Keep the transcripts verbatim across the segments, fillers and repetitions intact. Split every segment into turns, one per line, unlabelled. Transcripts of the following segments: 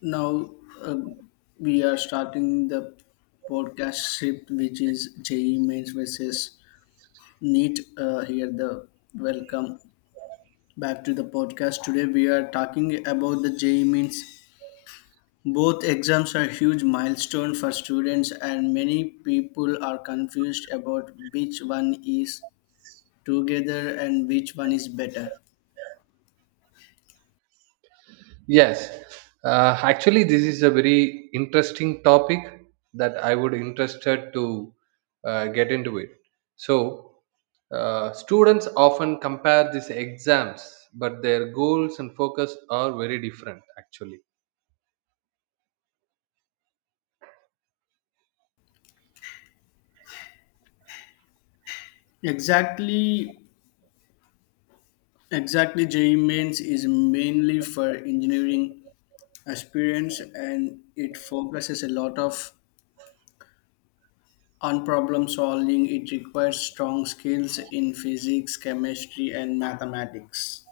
Now um, we are starting the podcast shift, which is J E E Mains versus NEET. Uh, here, the Welcome back to the podcast. Today, we are talking about the J E E Mains. Both exams are huge milestone for students, and many people are confused about which one is together and which one is better.
Yes, uh, actually, this is a very interesting topic that I would interested to uh, get into it. So, uh, students often compare these exams, but their goals and focus are very different. Actually,
Exactly, exactly. J E E Mains is mainly for engineering experience and it focuses a lot of on problem solving, it requires strong skills in physics, chemistry and mathematics.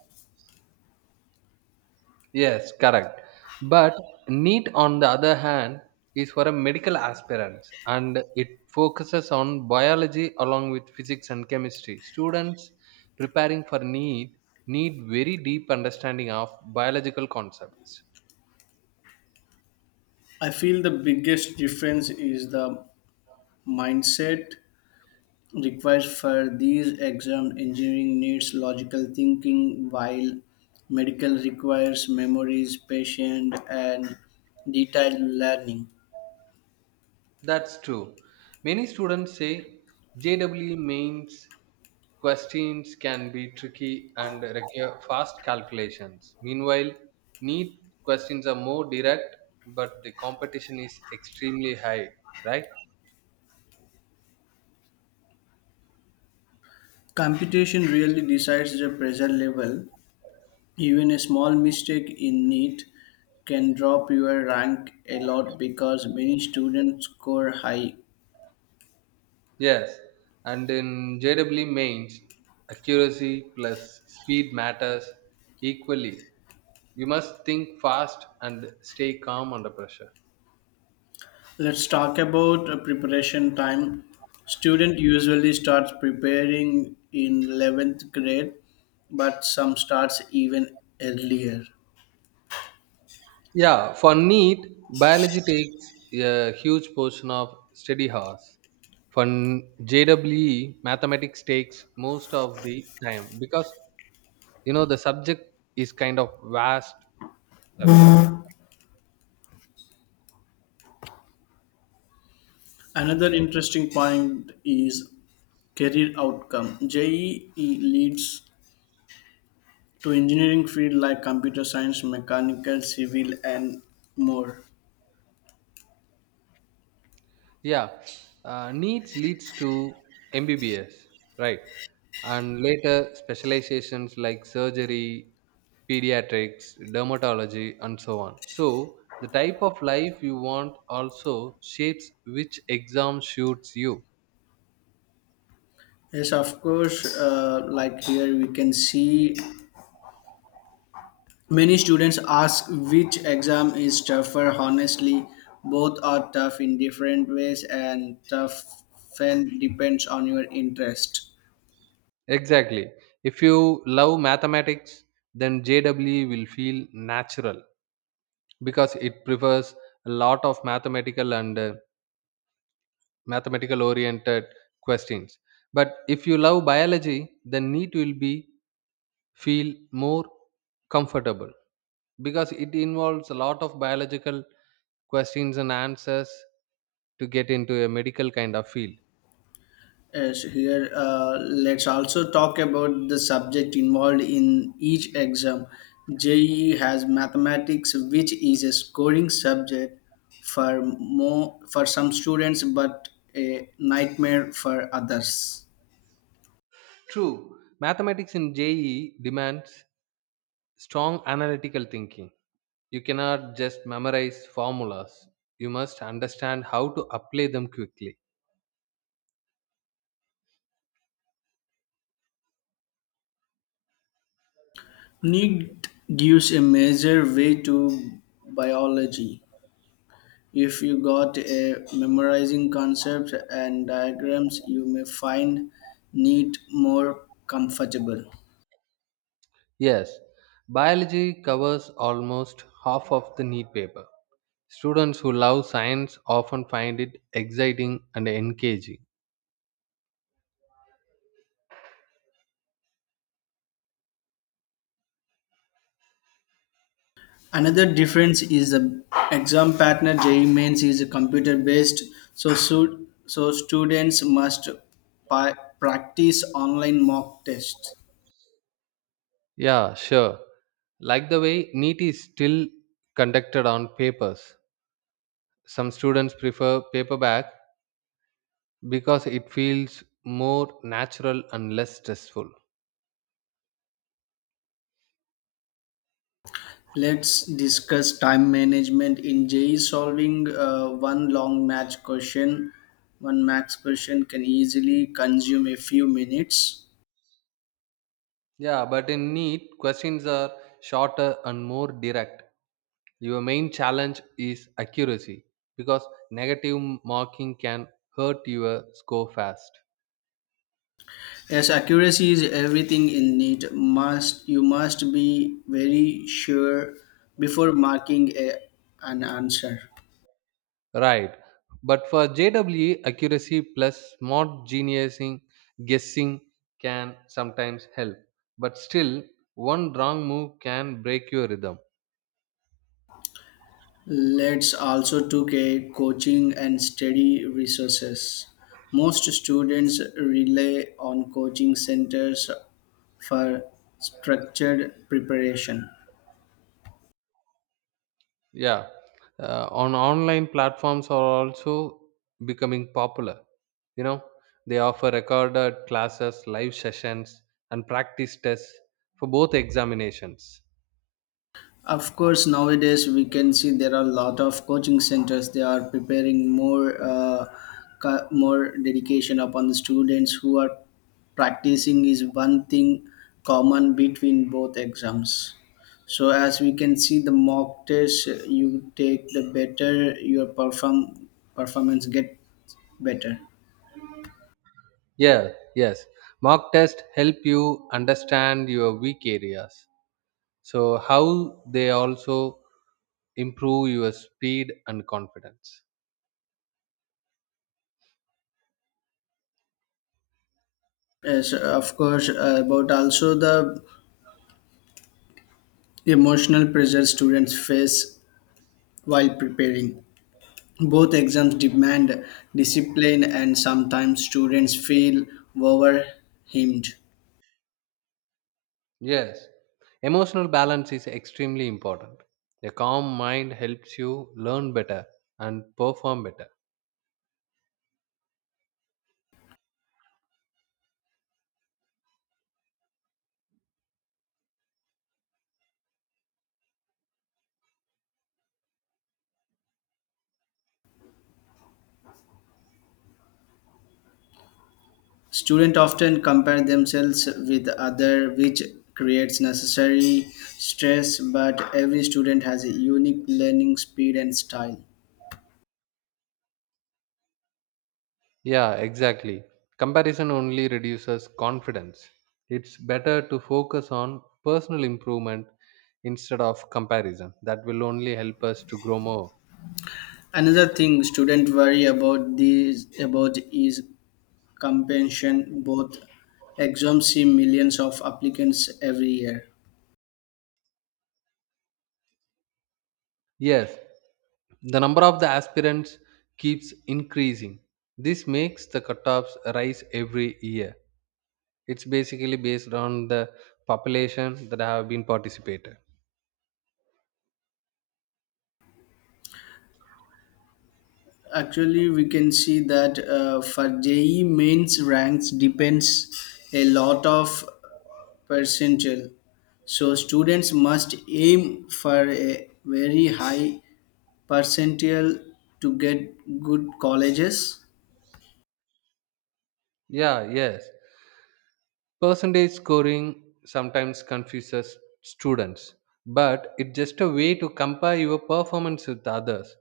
yes, correct. But NEET, on the other hand, is for a medical aspirants and it focuses on biology along with physics and chemistry. Students preparing for NEET need very deep understanding of biological concepts.
I feel the biggest difference is the mindset required for these exams. Engineering needs logical thinking while medical requires memories, patience and detailed learning.
That's true. Many students say J W E means questions can be tricky and require fast calculations. Meanwhile, neat questions are more direct, but the competition is extremely high, right?
Computation really decides the pressure level. Even a small mistake in it can drop your rank a lot because many students score high.
Yes. And in J W mains, accuracy plus speed matters equally. You must think fast and stay calm under pressure.
Let's talk about uh, preparation time. Student usually starts preparing in eleventh grade, but some starts even earlier.
Yeah, for NEET, biology takes a huge portion of study hours. For n- J W E, mathematics takes most of the time because you know the subject is kind of vast subject.
Another interesting point is career outcome. J E E leads to engineering field like computer science, mechanical, civil and more.
Yeah, uh, needs leads to M B B S, right? And later specializations like surgery, pediatrics, dermatology, and so on. So, the type of life you want also shapes which exam suits you.
Yes, of course. Uh, like here, we can see many students ask which exam is tougher. Honestly, both are tough in different ways, and tough often depends on your interest.
Exactly. If you love mathematics, then J W E will feel natural because it prefers a lot of mathematical and uh, mathematical oriented questions. But if you love biology, the NEET will be feel more comfortable because it involves a lot of biological questions and answers to get into a medical kind of field.
Yes, here, uh, let's also talk about the subject involved in each exam. J E E has mathematics, which is a scoring subject for more, for some students, but a nightmare for others.
True, mathematics in je demands strong analytical thinking. You cannot just memorize formulas. You must understand how to apply them quickly.
Need gives a major way to biology. If you got a memorizing concepts and diagrams, you may find need more comfortable.
Yes, biology covers almost half of the NEET paper. Students who love science often find it exciting and engaging.
Another difference is the exam pattern. J E E mains is computer based, so su- so students must pi- practice online mock tests.
Yeah, sure. Like the way NEET is still conducted on papers. Some students prefer paperback because it feels more natural and less stressful.
Let's discuss time management in J E E. Solving uh, one long match question, one max question can easily consume a few minutes.
Yeah, but in NEET, questions are shorter and more direct. Your main challenge is accuracy because negative marking can hurt your score fast.
Yes, accuracy is everything in it. Must You must be very sure before marking a, an answer.
Right. But for J W E, accuracy plus smart geniusing, guessing can sometimes help. But still, one wrong move can break your rhythm.
Let's also took a coaching and study resources. Most students rely on coaching centers for structured preparation.
Yeah. Uh, on online platforms are also becoming popular. You know, they offer recorded classes, live sessions, and practice tests for both examinations.
Of course, nowadays we can see there are a lot of coaching centers. They are preparing more, uh, ca- more dedication upon the students who are practicing is one thing common between both exams. So as we can see, the mock test you take, the better your perform performance get better.
Yeah, yes. Mock tests help you understand your weak areas. So how they also improve your speed and confidence.
Yes, of course, uh, about also the emotional pressure students face while preparing. Both exams demand discipline and sometimes students feel overwhelmed.
Yes, emotional balance is extremely important. A calm mind helps you learn better and perform better.
Students often compare themselves with other which creates necessary stress, but every student has a unique learning speed and style.
Yeah, exactly. Comparison only reduces confidence. It's better to focus on personal improvement instead of comparison that will only help us to grow more.
Another thing students worry about these about is compensation, both exams see millions of applicants every year.
Yes, the number of the aspirants keeps increasing. This makes the cutoffs rise every year. It's basically based on the population that have been participated.
Actually, we can see that uh, for J E E mains ranks depends a lot of percentile. So students must aim for a very high percentile to get good colleges.
Yeah, yes. Percentage scoring sometimes confuses students, but it's just a way to compare your performance with others.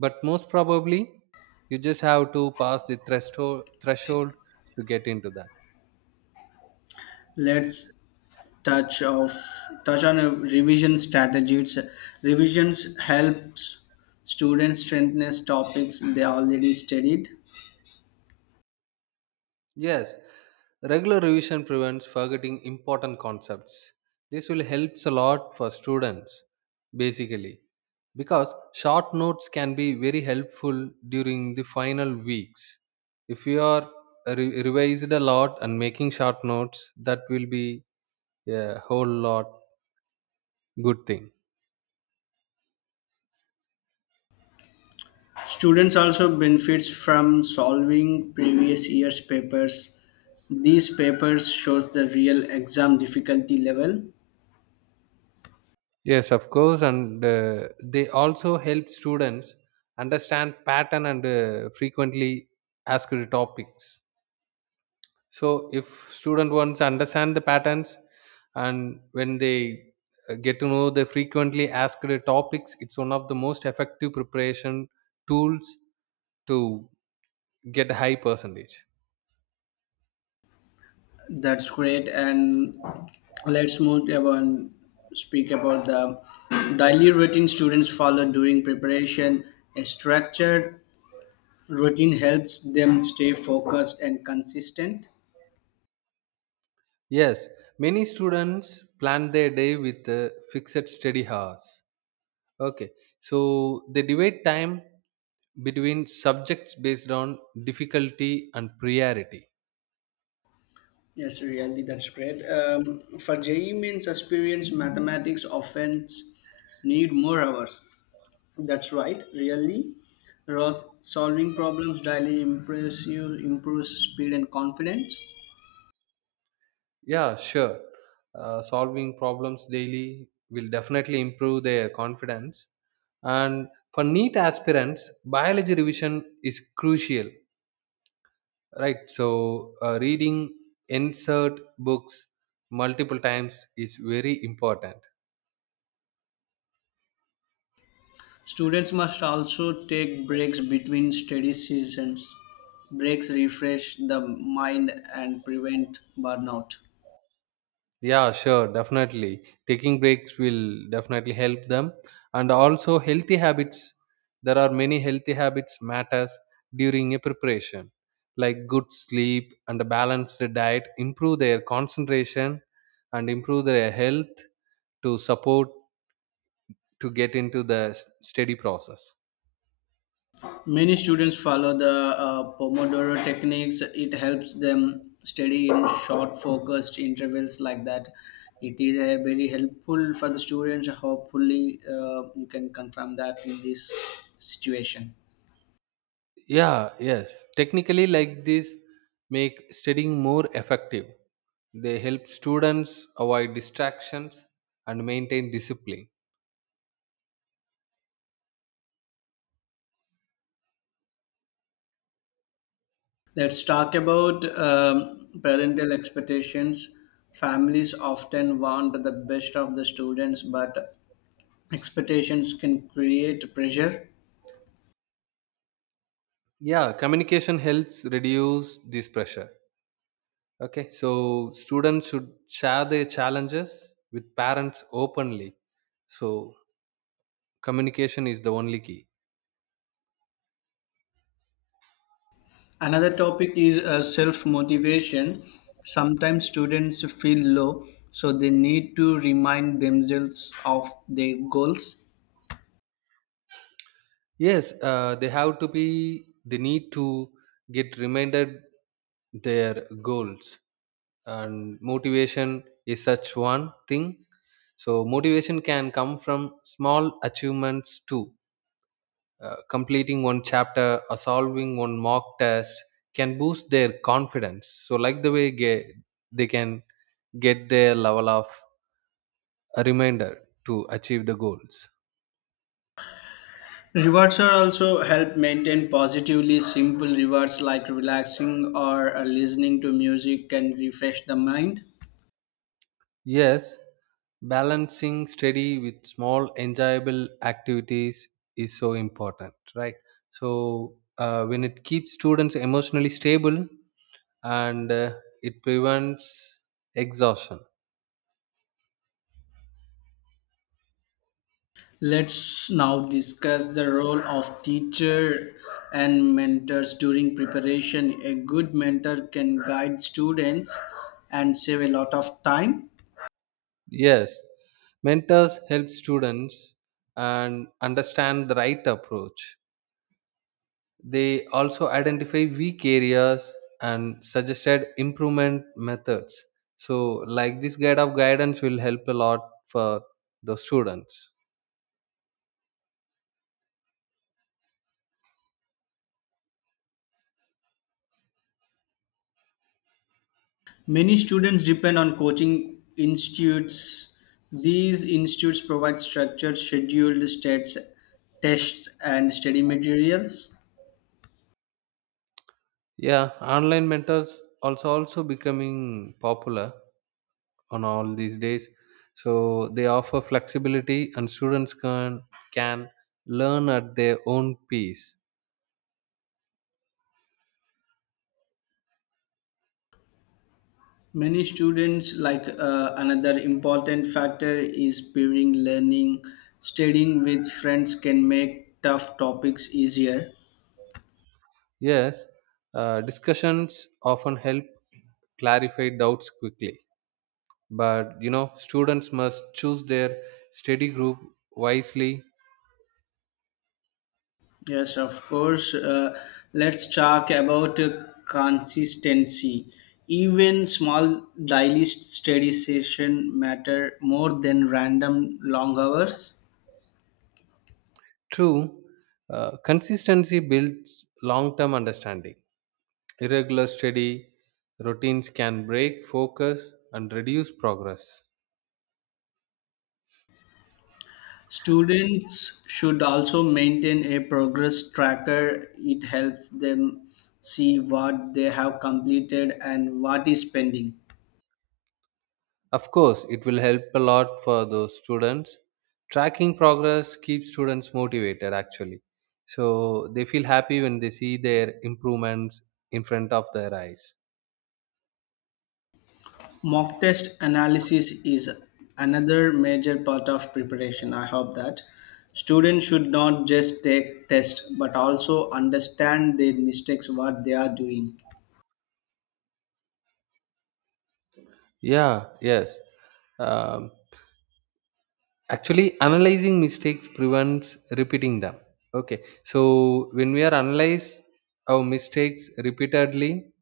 But most probably, you just have to pass the threshold threshold to get into that.
Let's touch of touch on a revision strategies. Revisions helps students strengthen topics they already studied.
Yes, regular revision prevents forgetting important concepts. This will helps a lot for students basically because short notes can be very helpful during the final weeks. If you are re- revised a lot and making short notes, that will be a whole lot good thing.
Students also benefits from solving previous year's papers. These papers shows the real exam difficulty level.
Yes, of course, and uh, they also help students understand pattern and uh, frequently asked topics. So if student wants understand the patterns and when they uh, get to know the frequently asked topics, it's one of the most effective preparation tools to get a high percentage.
That's great. And let's move about speak about the daily routine students follow during preparation. A structured routine helps them stay focused and consistent.
Yes, many students plan their day with uh, fixed study hours. Okay, so they divide time between subjects based on difficulty and priority.
Yes, really, that's great. Um, for J E means experience, mathematics often need more hours. That's right, really. Ross solving problems daily impress you improves speed and confidence.
Yeah, sure. Uh, solving problems daily will definitely improve their confidence. And for NEET aspirants, biology revision is crucial, right? So, uh, reading insert books multiple times is very important.
Students must also take breaks between study sessions. Breaks refresh the mind and prevent burnout.
Yeah, sure, definitely. Taking breaks will definitely help them. And also healthy habits. There are many healthy habits matters during a preparation. Like good sleep and a balanced diet improve their concentration and improve their health to support to get into the s- steady process.
Many students follow the uh, Pomodoro techniques. It helps them study in short, focused intervals like that. It is uh, very helpful for the students. Hopefully, uh, you can confirm that in this situation.
Yeah, yes. Technically like this make studying more effective. They help students avoid distractions and maintain discipline.
Let's talk about um, parental expectations. Families often want the best of the students, but expectations can create pressure.
Yeah, communication helps reduce this pressure. Okay, so students should share their challenges with parents openly. So communication is the only key.
Another topic is uh, self motivation. Sometimes students feel low, so they need to remind themselves of their goals.
Yes, uh, they have to be they need to get reminded their goals. And motivation is such one thing. So motivation can come from small achievements too. Uh, completing one chapter or solving one mock test can boost their confidence. So like the way ge- they can get their level of a reminder to achieve the goals.
Rewards are also help maintain positively, simple rewards like relaxing or uh, listening to music can refresh the mind.
Yes, balancing study with small enjoyable activities is so important, right? So uh, when it keeps students emotionally stable and uh, it prevents exhaustion.
Let's now discuss the role of teacher and mentors during preparation. A good mentor can guide students and save a lot of time.
Yes, mentors help students and understand the right approach. They also identify weak areas and suggested improvement methods. So, like this guide of guidance will help a lot for the students.
Many students depend on coaching institutes. These institutes provide structured, scheduled stats, tests, and study materials.
Yeah, online mentors also also becoming popular on all these days. So they offer flexibility and students can can learn at their own pace.
Many students, like uh, another important factor, is pairing learning. Studying with friends can make tough topics easier.
Yes, uh, discussions often help clarify doubts quickly. But you know, students must choose their study group wisely.
Yes, of course. Uh, let's talk about uh, consistency. Even small daily study session matter more than random long hours.
True, uh, consistency builds long term understanding. Irregular study routines can break focus and reduce progress.
Students should also maintain a progress tracker. It helps them see what they have completed and what is pending.
Of course, it will help a lot for those students. Tracking progress keeps students motivated actually. So they feel happy when they see their improvements in front of their eyes.
Mock test analysis is another major part of preparation. I hope that students should not just take tests but also understand their mistakes, what they are doing.
Yeah, yes. Um, actually, analyzing mistakes prevents repeating them. Okay, so when we are analyze our mistakes repeatedly,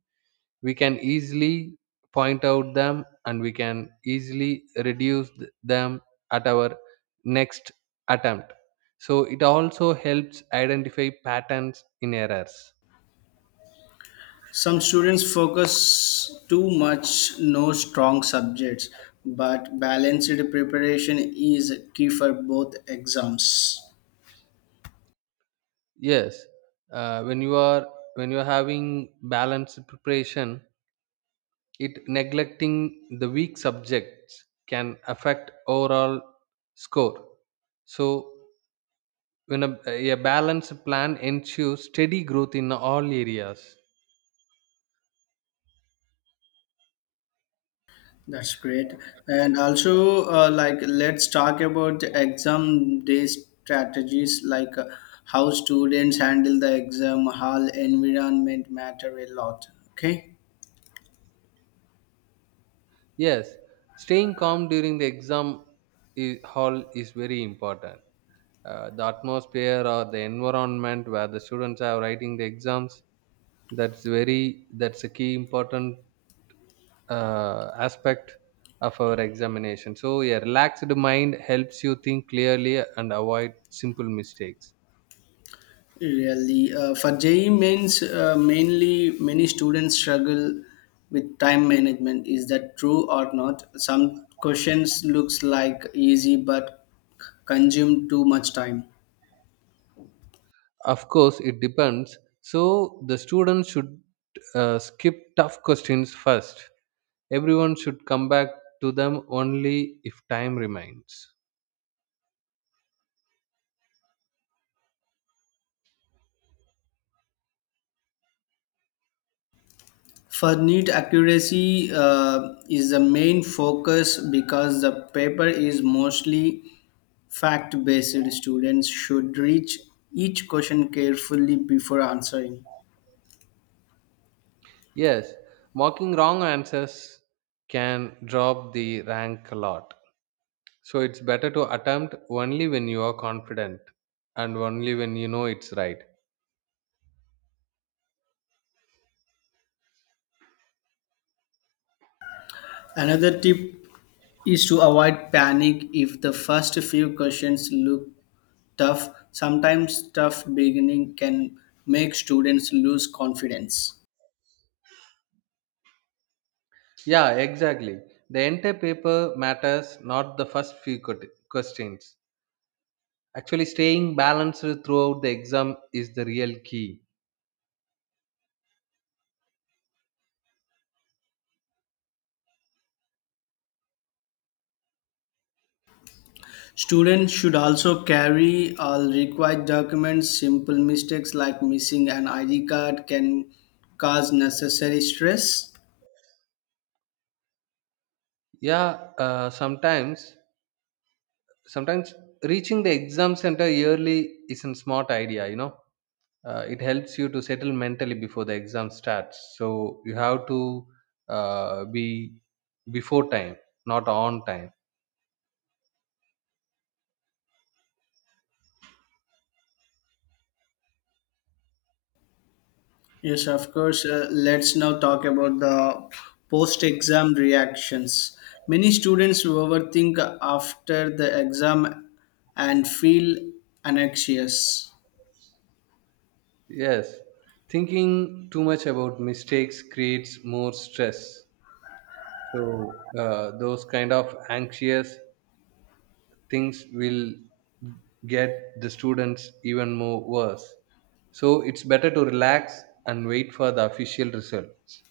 we can easily point out them and we can easily reduce th- them at our next attempt. So it also helps identify patterns in errors.
Some students focus too much no strong subjects, but balanced preparation is key for both exams.
Yes, uh, when you are when you are having balanced preparation, it neglecting the weak subjects can affect overall score. So when a, a balanced plan ensures steady growth in all areas.
That's great. And also, uh, like, let's talk about the exam day strategies, like uh, how students handle the exam hall environment matter a lot. Okay.
Yes, staying calm during the exam i- hall is very important. Uh, the atmosphere or the environment where the students are writing the exams, that's very that's a key important uh, aspect of our examination. So a relaxed mind helps you think clearly and avoid simple mistakes.
Really, uh, for J E E means uh, mainly many students struggle with time management. Is that true or not? Some questions looks like easy, but consume too much time.
Of course, it depends. So the students should uh, skip tough questions first. Everyone should come back to them only if time remains.
For neat accuracy uh, is the main focus because the paper is mostly fact based. Students should read each question carefully before answering.
Yes, mocking wrong answers can drop the rank a lot. So it's better to attempt only when you are confident and only when you know it's right.
Another tip is to avoid panic if the first few questions look tough. Sometimes tough beginning can make students lose confidence.
Yeah, exactly. The entire paper matters, not the first few quet- questions. Actually, staying balanced throughout the exam is the real key.
Students should also carry all required documents. Simple mistakes like missing an I D card can cause necessary stress.
Yeah, uh, sometimes sometimes reaching the exam center early is a smart idea, you know. Uh, it helps you to settle mentally before the exam starts. So you have to uh, be before time, not on time.
Yes, of course. Uh, let's now talk about the post exam reactions. Many students overthink after the exam and feel anxious.
Yes, thinking too much about mistakes creates more stress. So uh, those kind of anxious things will get the students even more worse. So it's better to relax and wait for the official results.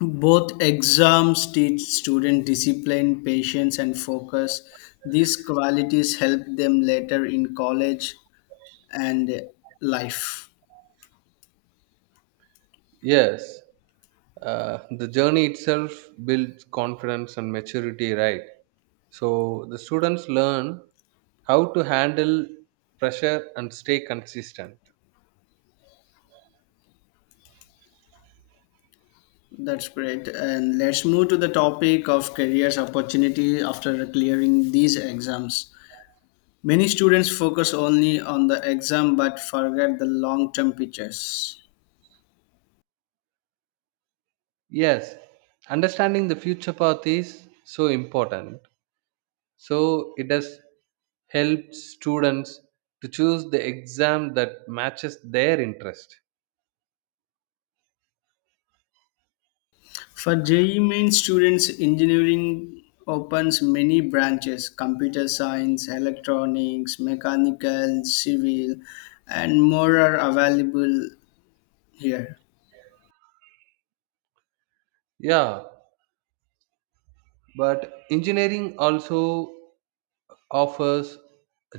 Both exams teach student discipline, patience, and focus. These qualities help them later in college and life.
Yes, uh, the journey itself builds confidence and maturity, right? So the students learn how to handle pressure and stay consistent.
That's great. And let's move to the topic of careers opportunity after clearing these exams. Many students focus only on the exam but forget the long term pictures.
Yes, understanding the future path is so important. So it has helped students to choose the exam that matches their interest.
For J E E main students, engineering opens many branches: computer science, electronics, mechanical, civil, and more are available here.
Yeah, but engineering also offers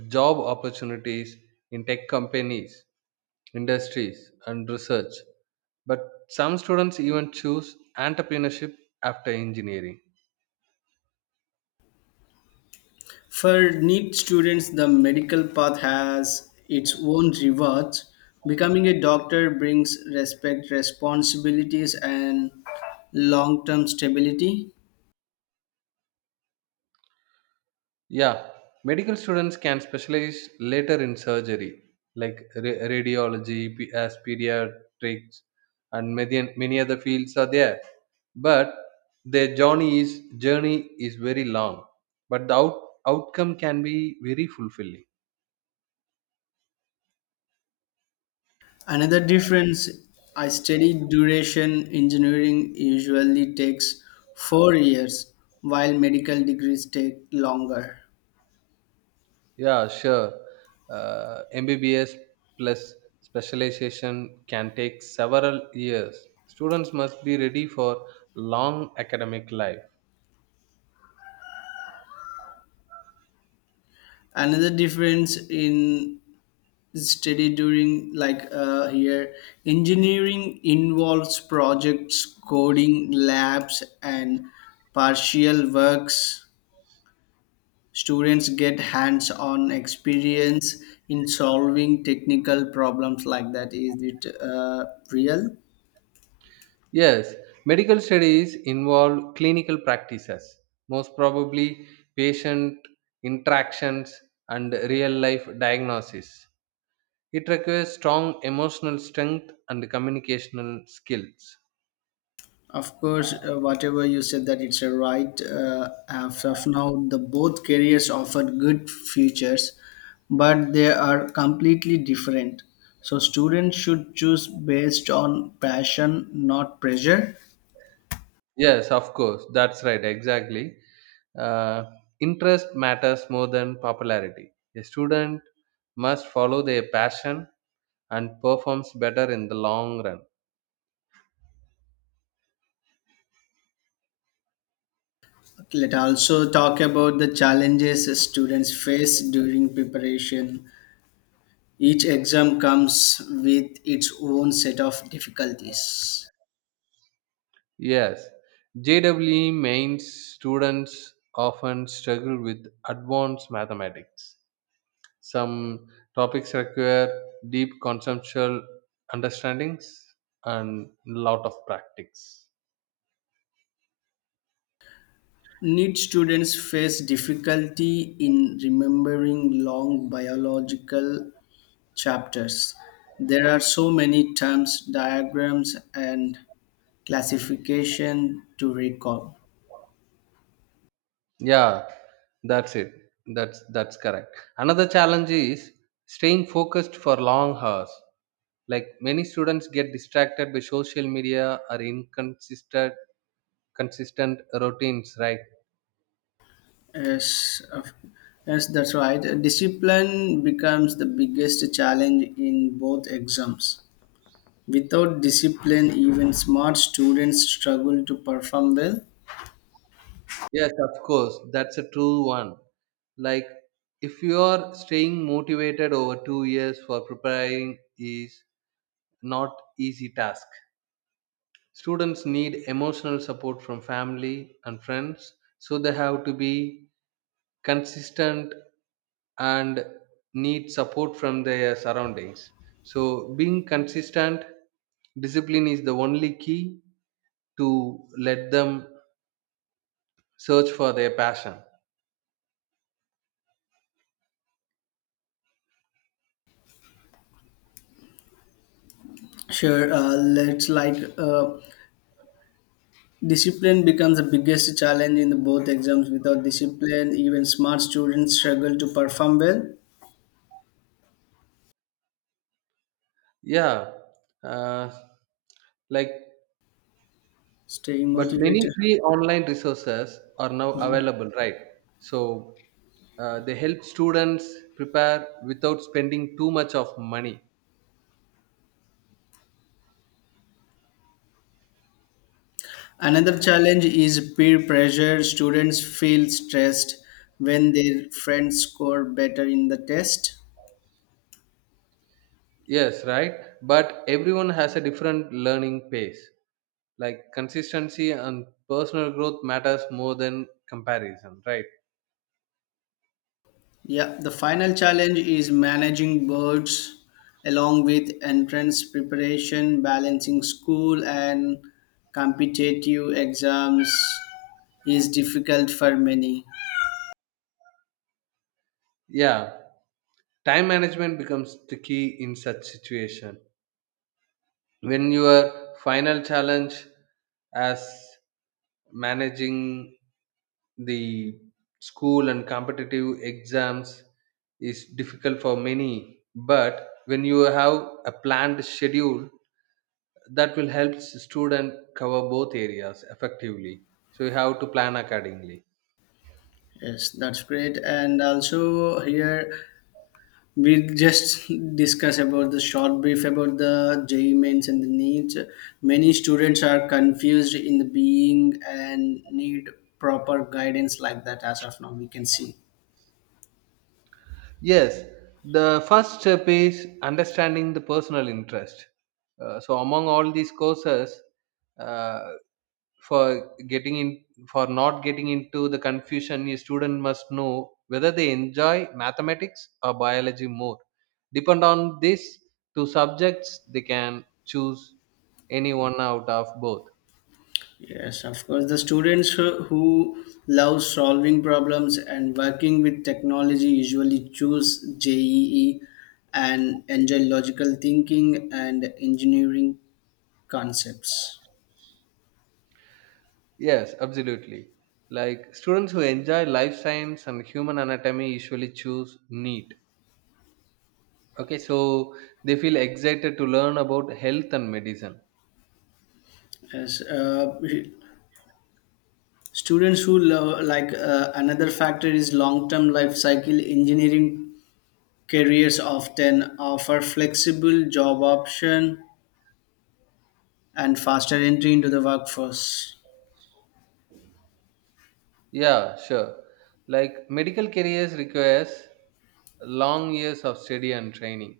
job opportunities in tech companies, industries, and research. But some students even choose entrepreneurship after engineering.
For NEET students, the medical path has its own rewards. Becoming a doctor brings respect, responsibilities, and long term stability.
Yeah, medical students can specialize later in surgery, like ra- radiology, p- as pediatrics, and many, many other fields are there. But their journey is journey is very long, but the out, outcome can be very fulfilling.
Another difference I studied duration, engineering usually takes four years, while medical degrees take longer.
Yeah, sure. Uh, M B B S plus specialization can take several years. Students must be ready for long academic life.
Another difference in study during, like uh, here engineering involves projects, coding labs and partial works, students get hands on experience in solving technical problems like that. Is it uh, real?
Yes, medical studies involve clinical practices, most probably patient interactions and real life diagnosis. It requires strong emotional strength and communicational skills.
Of course, uh, whatever you said that it's a right. Uh, as of now, the both careers offer good futures, but they are completely different. So students should choose based on passion, not pressure.
Yes, of course, that's right, exactly. Uh, Interest matters more than popularity. A student must follow their passion and performs better in the long run.
Let also talk about the challenges students face during preparation. Each exam comes with its own set of difficulties.
Yes, J W E mains students often struggle with advanced mathematics. Some topics require deep conceptual understandings and lot of practice.
Need students face difficulty in remembering long biological chapters. There are so many terms, diagrams, and classification to recall.
Yeah, that's it. That's that's correct. Another challenge is staying focused for long hours. Like many students get distracted by social media or inconsistent consistent routines, right?
Yes, of- yes, that's right. Discipline becomes the biggest challenge in both exams. Without discipline, even smart students struggle to perform well.
Yes, of course. That's a true one. Like, if you are staying motivated over two years for preparing is not easy task. Students need emotional support from family and friends, so they have to be consistent and need support from their surroundings. So, being consistent, discipline is the only key to let them search for their passion.
Sure, uh, let's like uh, discipline becomes the biggest challenge in both exams. Without discipline, even smart students struggle to perform well,
Yeah, uh, like,
staying
but many
motivated.
free online resources are now available, right? So uh, they help students prepare without spending too much of money.
Another challenge is peer pressure. Students feel stressed when their friends score better in the test.
Yes, right. But everyone has a different learning pace. Like consistency and personal growth matters more than comparison, right?
Yeah, the final challenge is managing boards along with entrance preparation, balancing school and competitive exams is difficult for many.
Yeah. Time management becomes the key in such situation. When your final challenge as managing the school and competitive exams is difficult for many, but when you have a planned schedule, that will help student cover both areas effectively. So you have to plan accordingly.
Yes, that's great. And also here we just discuss about the short brief about the J E E mains and the needs. Many students are confused in the being and need proper guidance like that as of now we can see.
Yes, the first step is understanding the personal interest. Uh, so among all these courses, uh, for getting in for not getting into the confusion, a student must know whether they enjoy mathematics or biology more. Depend on these two subjects, they can choose any one out of both.
Yes, of course. The students who who love solving problems and working with technology usually choose J E E and enjoy logical thinking and engineering concepts.
Yes, absolutely. Like students who enjoy life science and human anatomy usually choose neat. Okay, so they feel excited to learn about health and medicine.
Yes, uh, students who love, like uh, another factor is long-term life cycle, engineering careers often offer flexible job option and faster entry into the workforce.
Yeah, sure. Like medical careers requires long years of study and training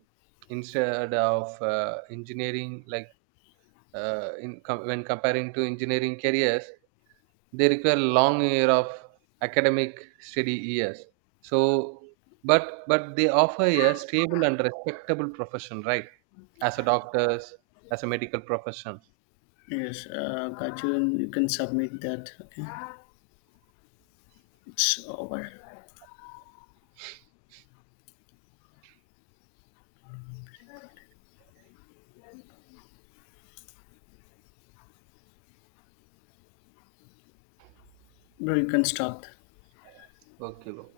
instead of uh, engineering. Like uh, in com- when comparing to engineering careers, they require long year of academic study years. So, but but they offer a stable and respectable profession, right? As a doctors, as a medical profession.
Yes, uh, Kajun, you can submit that. Okay, it's over. Bro, you can stop.
Okay, bro.